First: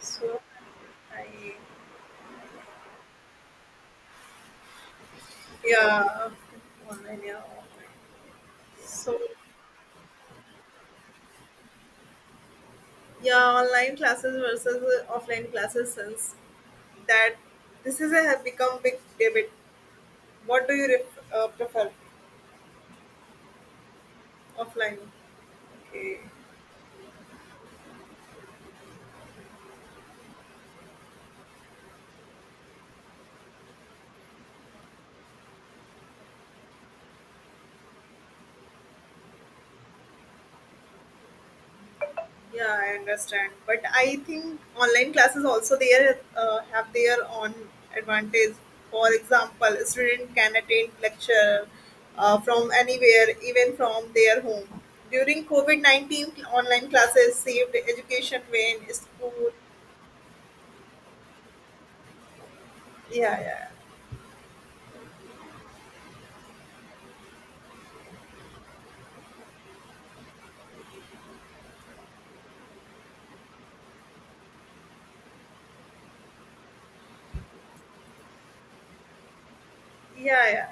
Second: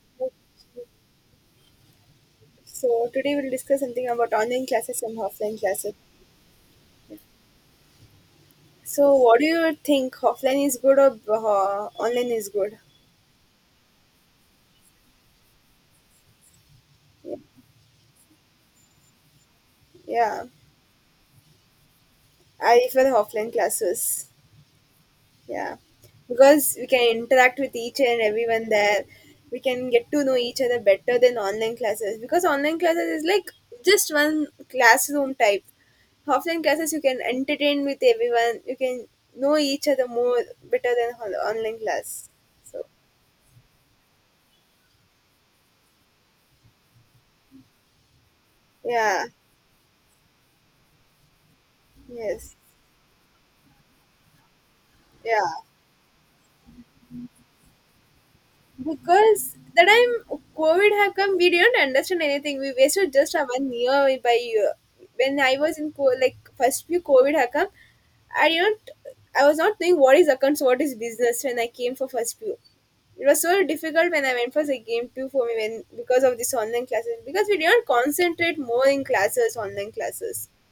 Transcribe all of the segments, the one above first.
So I So today we'll discuss something about online classes and offline classes. yeah online yeah online. So So what do you think offline is good or online is good? yeah online classes versus offline classes since that this is a have become big debate. Yeah, What do you prefer I prefer the offline classes. offline? Yeah, Okay. because we can interact with each and everyone there. We can get to know each other better than online classes because online classes is like just one classroom type. Offline classes you can entertain with everyone. You can know each other more better than online class. Yeah, So I understand. But I think online classes also there have their own advantage. For yeah. example, a student can attend lecture Yes. from anywhere, even from their home. Yeah. During COVID 19, online classes saved education when school. Because that time COVID have come, we didn't understand anything. We wasted just Yeah, a yeah, one year by year. When I was in like first few COVID have come, I didn't. I was not knowing what is accounts, what is business when I came for first few. It was so difficult when I went for the game two for me when because of this online classes because we didn't concentrate more in classes online classes. yeah, yeah.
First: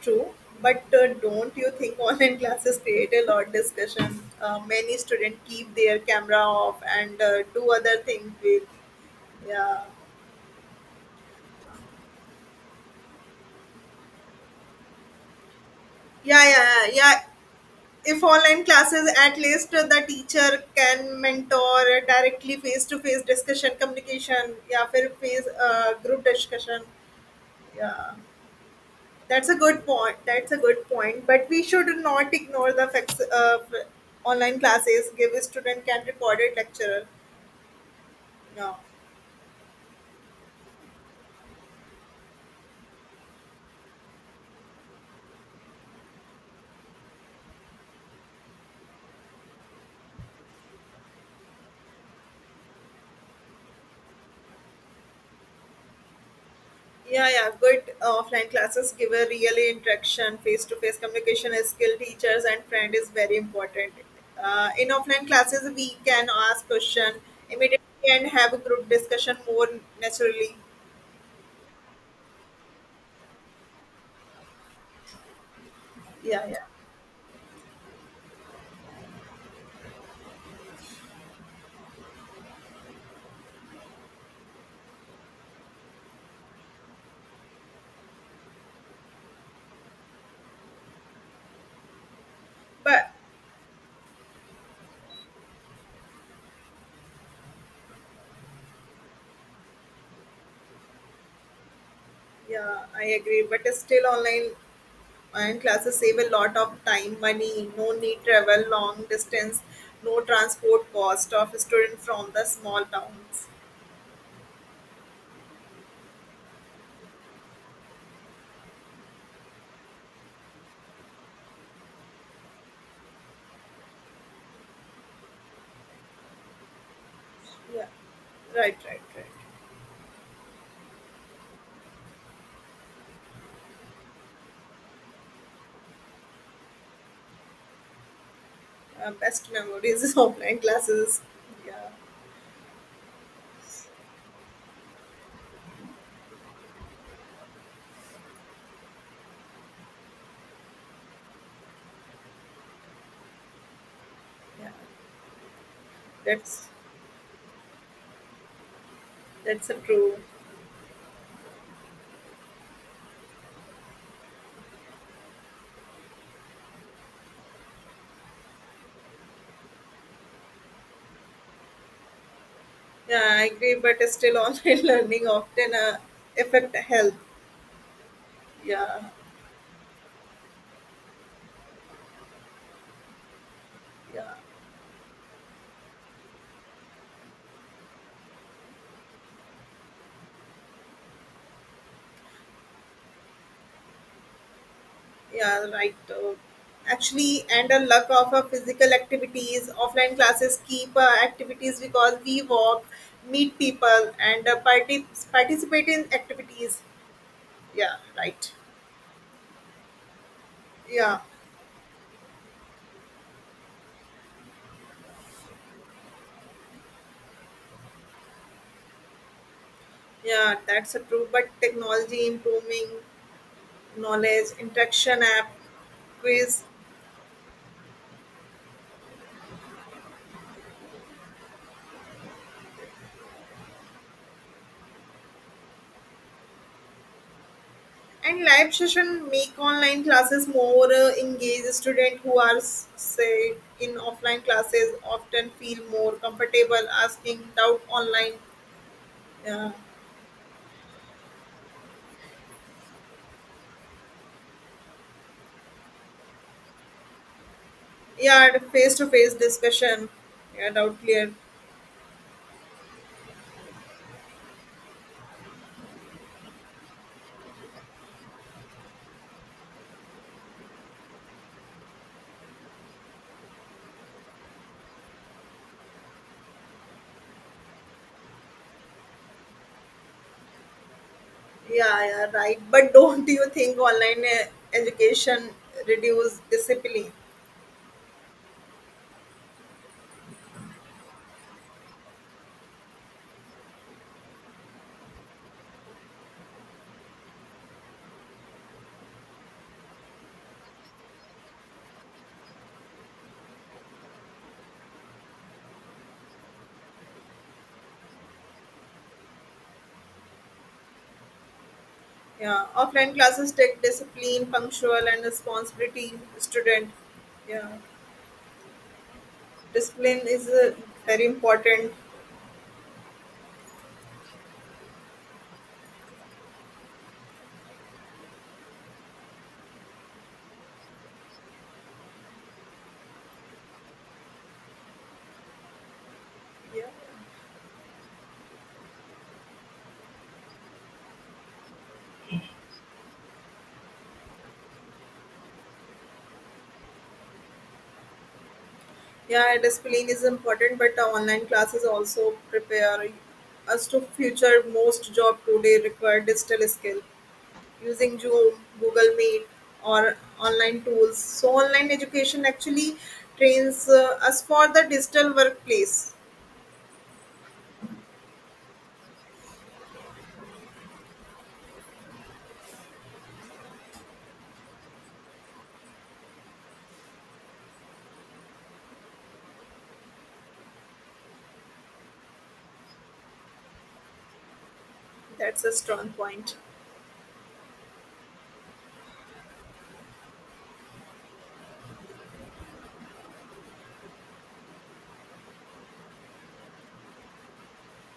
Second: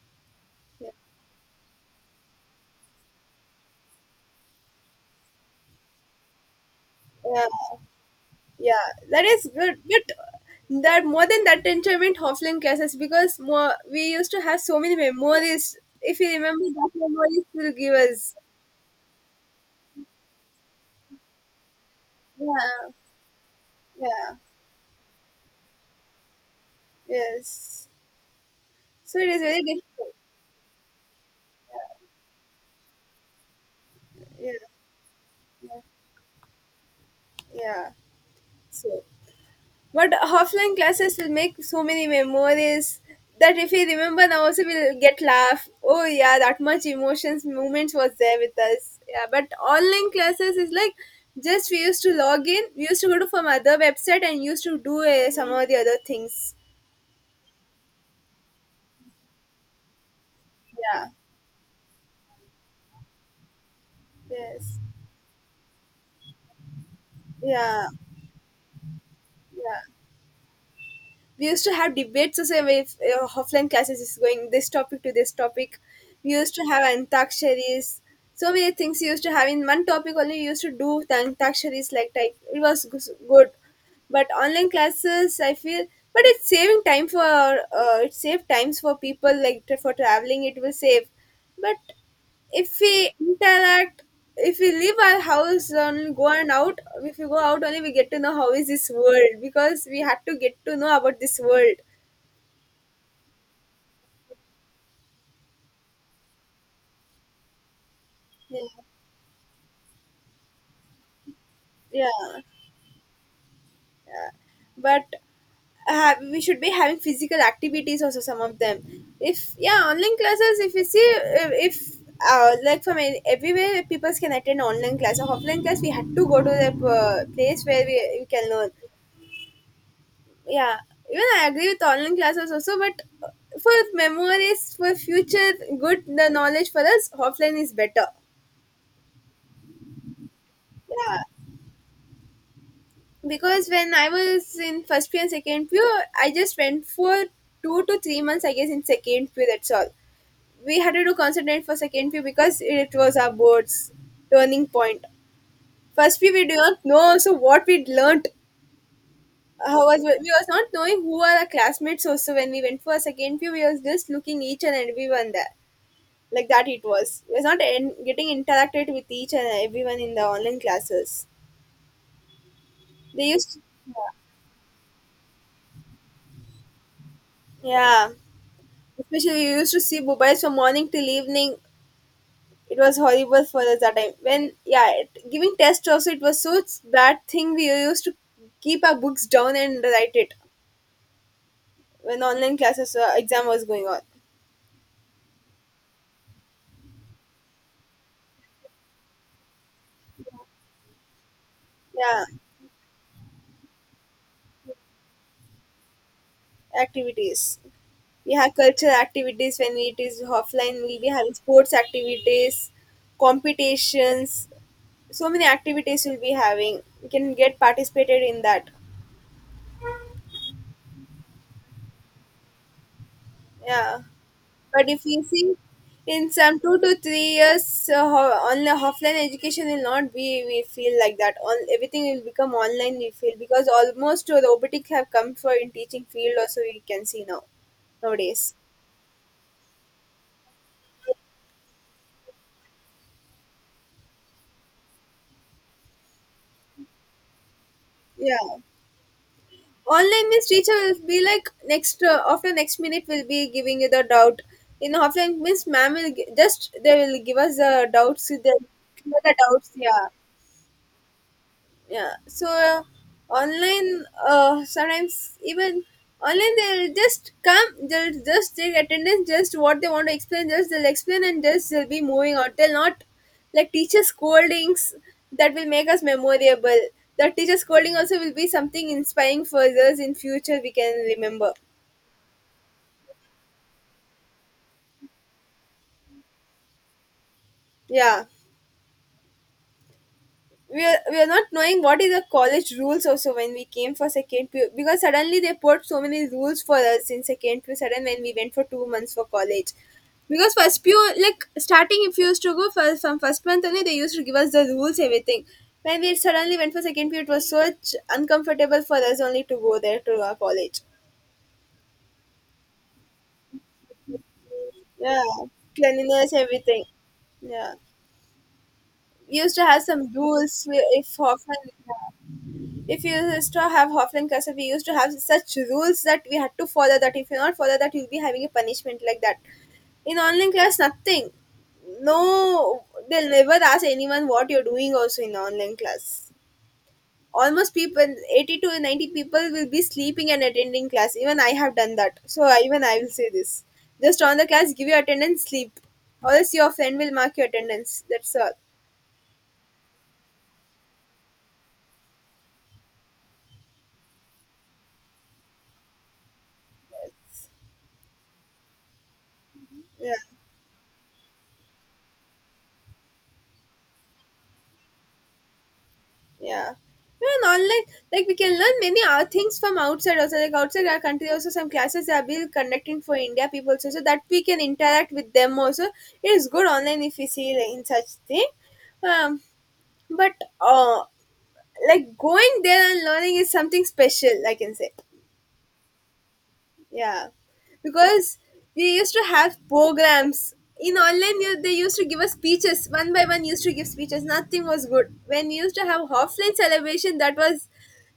True. But don't you think online classes create a lot discussion? Many students keep their camera off and Yeah. do other things with. Yeah, that is good. Yeah. But that more than that enjoyment offline classes because more we used to have so many memories. If you Yeah, remember yeah, that yeah, yeah. memories will give If us. online classes, at least the teacher can mentor directly face Yeah, to face discussion, yeah, communication. Yeah, फिर face group discussion. yes. Yeah, So it is that's a very good difficult. point. That's a good point. But we should not ignore the facts of Yeah, online classes. Give a yeah, student can recorded lecturer. yeah. No. So but offline classes will make so many memories that if we remember now also we'll get laugh. Oh yeah, that much emotions moments was there with us. Yeah, but online classes is like just we used to log in, we used to go to from other website and used to do some of the other things. Yeah, yeah. Good offline classes give a real interaction. Face to face Yeah. communication, skill teachers, and friend is very important. Yes. In offline classes, we can ask question Yeah. immediately and have a group discussion more Yeah. naturally. We used to have debates the same way, offline classes is going this topic to this topic. We Yeah, used to yeah. have antakshari's, so many things we used to have in one topic only. We used to do antakshari's like type. It was good, but online classes I feel, but it's saving time for, it save times for people like for traveling it will save. But if we But interact, if we leave our house and go and out, if we go out only we get to know how is this world because we had to get to know about this world. yeah, I agree. But still, online classes save a lot of time, money. No need travel Yeah, long distance. No transport cost of student yeah. from the small towns. But have, we should be having physical activities also some of them. If yeah online classes, if you see, if like from everywhere people can attend online class of offline class. We had to go to the place where Yeah, we can learn. right, right, right. Yeah, even I agree with online classes also, but for memories, for future good, the knowledge for us offline is better. Uh, best memories is offline classes. Yeah, Yeah, because when I was in first pew and second pew, I just went for 2 to 3 months I guess in second pew, that's all. We had to do concentrate for second pew because it was our board's turning yeah, point. point First pew we do that's not know also what we learnt. that's a How was true. we, was not knowing who are our classmates also. When we went for second pew, we was just looking each and everyone there, like that. It was not in, getting interacted with each and everyone in the online classes. Yeah, They I used. agree. But still, online learning often affect health. Yeah, Yeah, especially you used to see mobiles from morning till evening. It was horrible for us that time yeah, when, yeah, it, giving tests also it was so bad thing. We used to keep our books down and write it when online classes exam was going on. yeah. Right. Actually, and a lack of physical activities. Offline classes keep activities because Yeah, we walk, meet people, and participate in activities. activities. Yeah, We right. have cultural activities when it is offline, we'll be Yeah, having sports activities, competitions, so many activities we'll be having. We can get participated in that. yeah. That's a true. But technology improving Yeah, knowledge, but if we interaction app, see in some quiz, 2 to 3 years online offline education will not be, we feel like that on everything will become online, we feel, because almost robotics have come for in teaching field also, we can see now and nowadays. live session make online classes more engaged. Students who are s- say in offline classes often feel more comfortable asking doubt online. Yeah, Yeah, online means teacher will be like next, after next minute will be giving you the doubt. In offline means ma'am will just they will give us the doubts. They yeah, will face to clear the face doubts, yeah. discussion. Yeah, doubt clear. Yeah, so online, sometimes even online they'll just come, they'll just take attendance, just what they want to explain just they'll explain, and just they'll be moving out, they'll not, like teacher scoldings that will make us memorable. That teacher scolding also will be something inspiring for us in future, we can remember. Yeah, yeah, right. But don't you think online education reduce discipline? Yeah, we are not knowing what is the college rules also, when we came for second pu, because suddenly they put so many rules for us in second pu sudden when we went for 2 months for college. Because first pu, like starting if you used to go for, from first month only, they used to give us the rules, everything. When we suddenly went for second pu, it was such uncomfortable for us only to go there to our college. Yeah, offline classes take discipline, punctual, Yeah, and responsibility. cleanliness, everything. Student. Yeah, Yeah. we used to have some Discipline is rules, if very often, important. yeah. If you used to have Hoffman cursor, we used to have such rules that we had to follow, that if you not follow that, you'll be having a punishment like that. In online class, nothing. No, they'll never ask anyone what you're doing also in online class. Yeah, Almost people, 80 to 90 people will be sleeping and attending class. Even I have done that. So even I will say this. Just on the class, give your attendance, sleep. Or else your friend will mark your attendance. That's all. yeah, discipline is important, but online classes also prepare us to future. Most job today require digital skill using Zoom, Google Meet, Yeah. or online tools. So online education actually trains us for the digital workplace. Yeah. Even online, like, we can learn many things from outside also. Like outside our country, also some classes are being conducting for India people also, so that we can interact with them also. It is good online if we see like, in such thing. Um, but uh, like going there and learning is something special, I can say. That's a strong point. Yeah, because we used to have programs in online. They used to give us speeches one by one. Used to give speeches. Nothing was good when we used to have offline celebration. That was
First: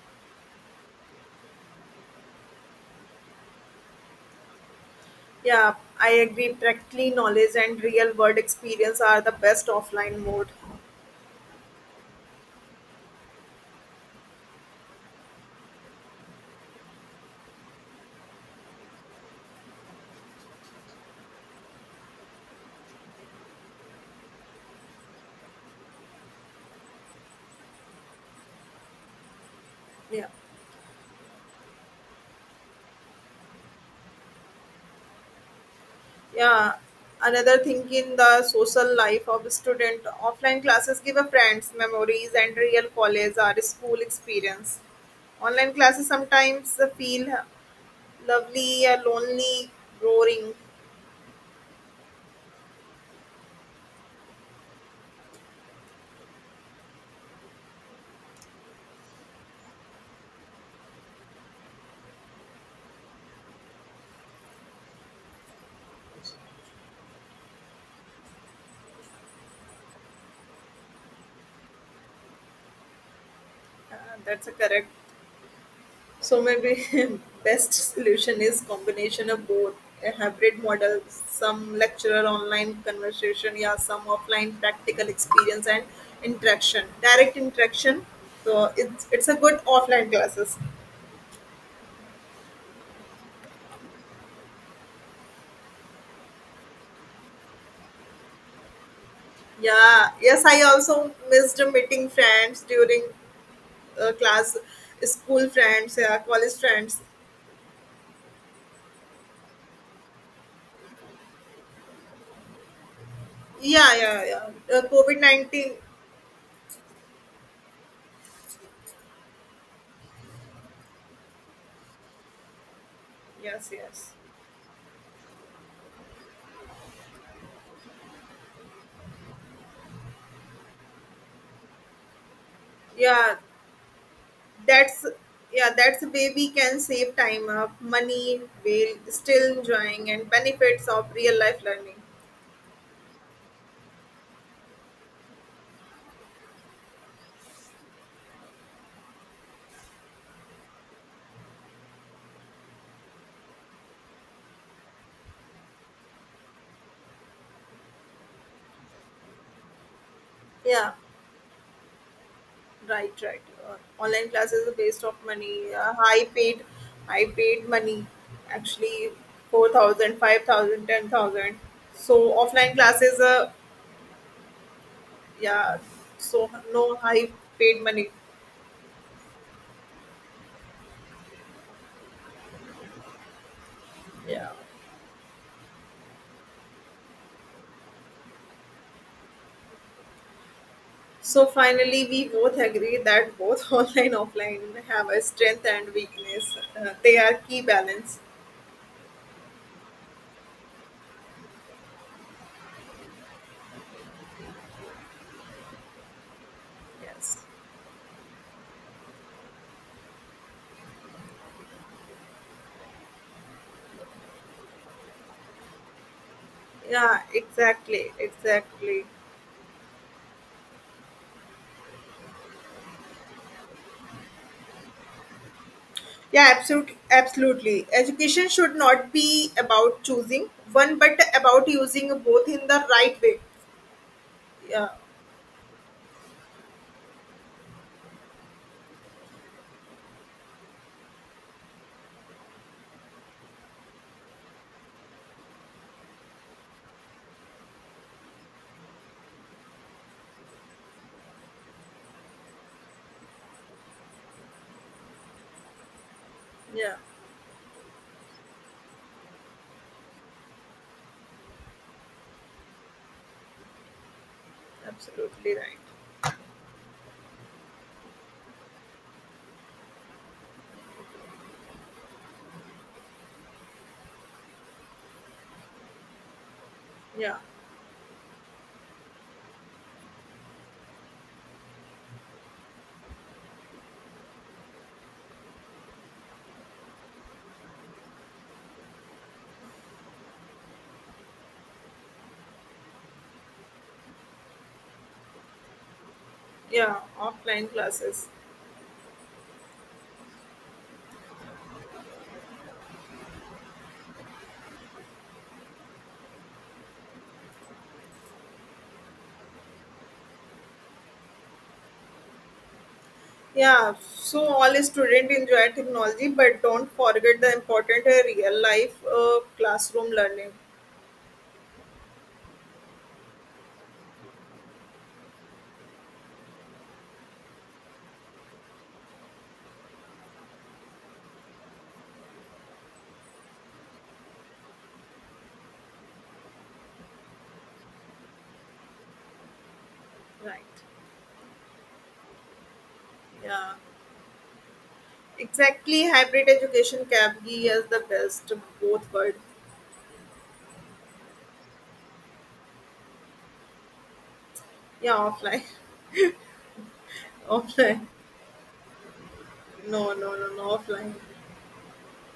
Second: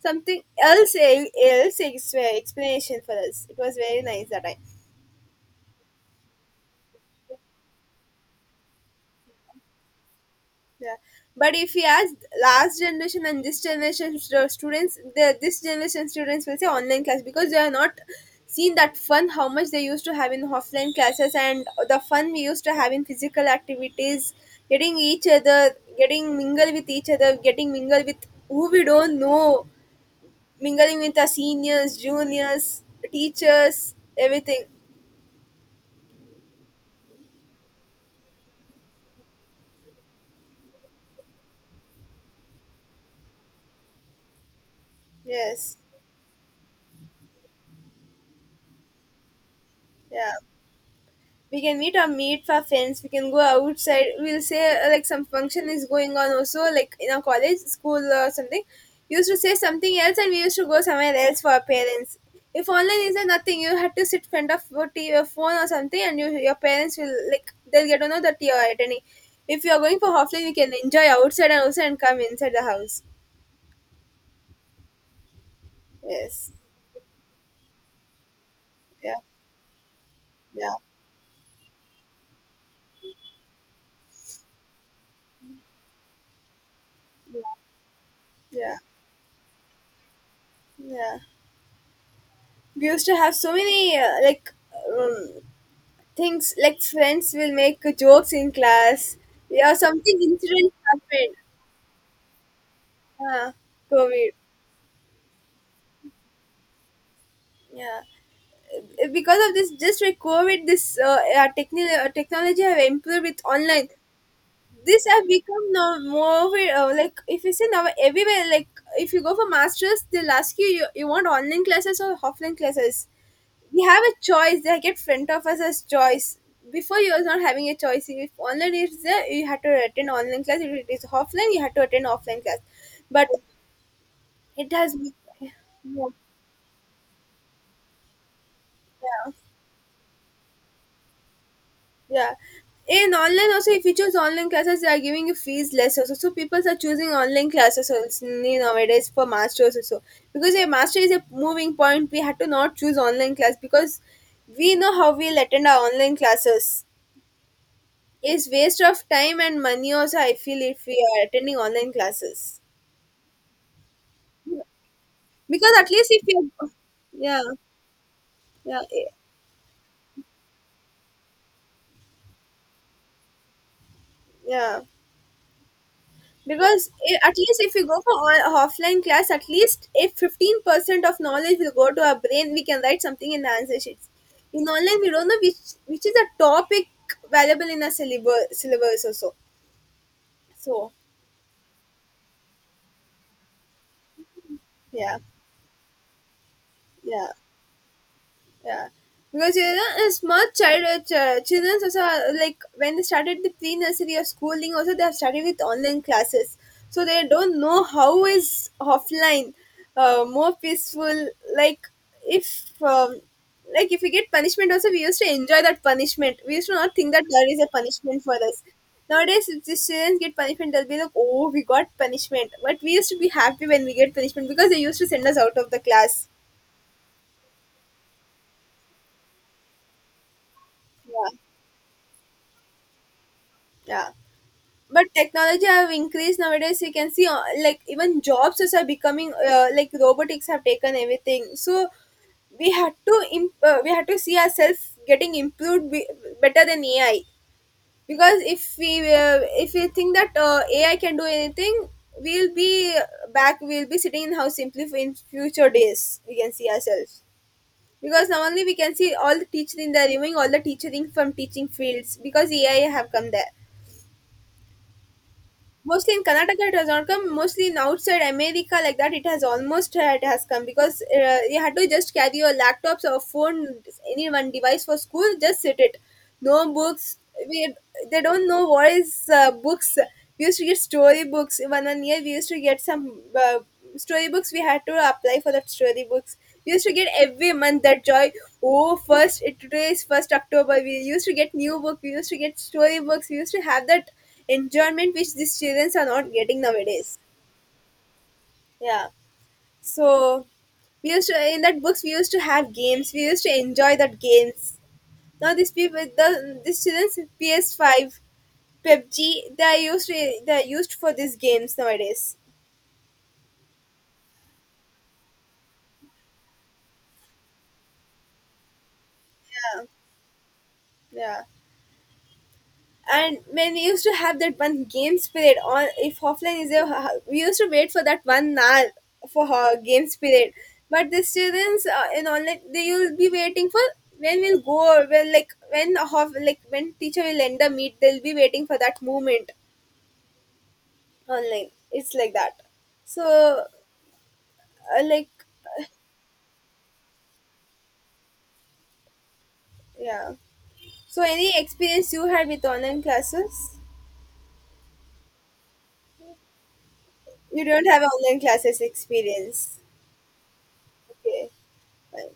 something else. Else explanation for us. It was very nice that I. Yeah, I agree. Practically knowledge and real world experience are the best offline mode. Yeah, but if you ask last generation and this generation students, the this generation students will say online class because they are not seen that fun how much they used to have in offline classes, and the fun we used to have in physical activities, getting each other, getting mingle with each other, getting mingle with who we don't know, Yeah. mingling with our seniors, juniors, teachers, everything. Yeah, another thing in the social life of a student, offline classes give a friends, memories, and real college or school experience. Online Yes. classes sometimes feel lonely, Yeah. boring. We can meet, or meet for friends, we can go outside. We'll say like some function is going on also, like in our college school or something, we used to say something else and we used to go somewhere else for our parents. If online is there, nothing, you had to sit in front of your TV, or phone or something, and you, your parents will like they'll get to know that you are attending. If you are going for offline, you can enjoy outside and also and come inside the house. Uh, that's a correct. So Yes. maybe best solution is Yeah. combination of both a hybrid Yeah. model, some lecturer online conversation, yeah, some offline practical experience and interaction, direct interaction. So Yeah. it's a good offline classes. Yeah. We used to have so many um, things like friends will make jokes in class. Yeah, Yeah, something yes, I incident also happened. missed meeting friends during Ah, COVID. class, school friends, yeah, college friends. Yeah, because of this, just like COVID, this technology have improved with online. Yeah, yeah, yeah. This COVID have become 19. now more of a, like if you say now everywhere, like if you go for masters, they'll ask you, want online classes or offline classes. Yes, We have yes. a choice, they get front of us as choice. Before you was not having a choice. If online is there, you had to attend online class. If it is offline, you had to attend offline class. But Yeah, it has, that's yeah, yeah, that's a way we can save time up money while yeah. still enjoying and benefits of real life learning. Yeah. In online also, if you choose online classes, they are giving you fees less also, so people are choosing online classes also nowadays for masters also. Because a master is a moving point, we had to not choose online class because we know how we'll attend our online classes, is waste of time and money also I feel, if Yeah, we are attending online classes. right, right. Uh, online classes are waste of Because money, at least if high you, paid high yeah, paid money, yeah, actually 4,000, 5,000, 10,000. So offline classes, yeah. yeah, so Because no high at least if paid you go money. for offline class, at least if 15% of knowledge will go to our brain, we can write something in the answer sheets. Yeah. In online we don't know which is a topic valuable in a syllabus syllabus also. So So finally, we both agree that both online offline have yeah. a strength and weakness. They Yeah. are key balance. Yeah, because a small child, children also are, like when they started the pre nursery or schooling, also they have started with online classes, so they Yes. don't know how is offline, more peaceful. Like if um, like if we get punishment, also we used to enjoy that punishment. We used to not think Yeah. that there is a Exactly. punishment for us. Exactly. Nowadays, if the students get punishment, they'll be like, "Oh, we got punishment," but we used to be happy when we get punishment because they used to send us out of the class. Yeah. Absolutely. Absolutely. Education should not be about choosing one, but Yeah, about using both in the right way. yeah. Yeah. But technology have increased nowadays. You can see, like, even jobs as are becoming, like, robotics have taken everything. So we had to see ourselves getting improved better than AI. Because if we think that AI can do anything, we'll be back we'll be sitting in house simply for in future days we can see Yeah. ourselves. Because now only we can see all the teaching. They're removing all the teaching from teaching fields because AI have come there. Absolutely right. Mostly in Karnataka it has not come. Mostly in outside America like that it has come because you had to just carry your laptops or phone, any one device for school, just sit it. No books. Yeah. We they don't know what is books. We used to get story books. One year we used to get some story books. We had to apply for that story books. We used to get every month that joy. Oh, today is first October. We used to get new book. We used to get story books. We used to have that enjoyment which these children are not getting Yeah. nowadays. Offline classes. Yeah. So we used to, in that books we used to have games. We used to enjoy that games. Now these people, these childrens PS Five, PUBG, they are used for these games nowadays. Yeah, so all students enjoy technology, but don't forget the important real life classroom learning. Yeah. And when we used to have that one games period on, if offline is there, we used to wait for that one hour for her games period. But the students, in online, they will be waiting for when we'll go, well, like when half, like when teacher will end the meet, they'll be waiting for that moment. Right. Online it's like that. So, Yeah, like, exactly. Hybrid education cap as the best of both world. yeah. So any experience you had with online classes? Yeah, offline, You don't have offline. online classes experience? No, no, no, no, offline. Okay, fine.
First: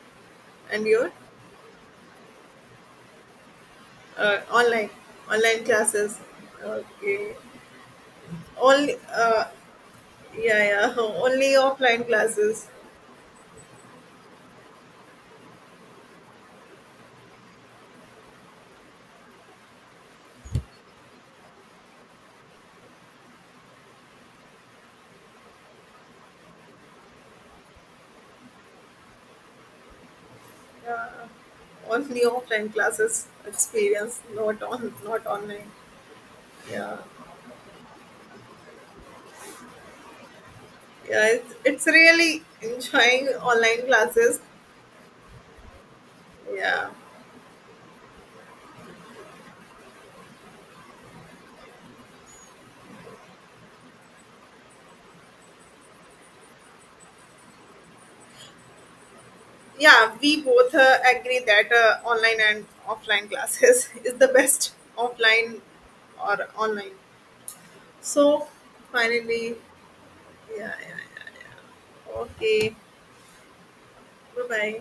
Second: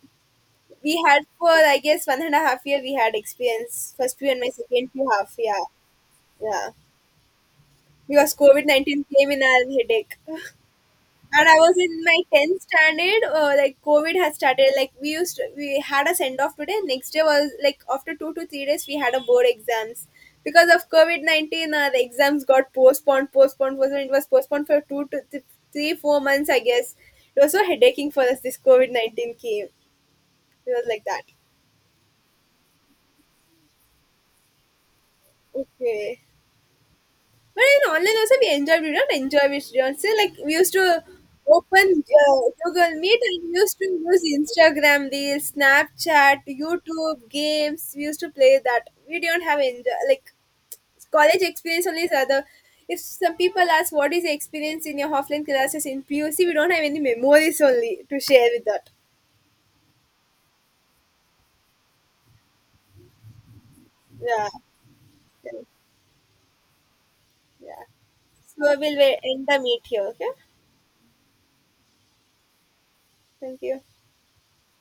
And We your had for, I guess, one and a half year we had experience. First year and my second online, year half, yeah. online classes. Yeah. Okay. Because COVID Only, nineteen came in our headache. yeah, yeah. And Only I was in offline my tenth classes. standard, like COVID had started. Like we had a send off today. Next day was like, after 2 to 3 days, we had a board exams because of COVID-19. The exams got postponed, postponed, postponed. It was postponed for two to three, 4 months, I guess. It was so headaching for us. This COVID-19 came. It was like Yeah, that. only offline classes experience, not online. Okay. Yeah, But in online also we enjoyed. We don't enjoy it. We don't say. Like, we used to yeah, it's open really Google Meet enjoying and we used to online use classes. Instagram, Reels, Snapchat, Yeah, YouTube, games. We used to play that. We don't have enjoy, like college experience only is other. If some people ask what is the experience in your offline classes in PUC, we don't have any memories only to share with that. yeah, we both agree that online and offline classes is the Yeah, best offline or online. yeah. So So we'll end finally, the meet here. Okay, yeah, yeah. Okay, thank you. bye bye.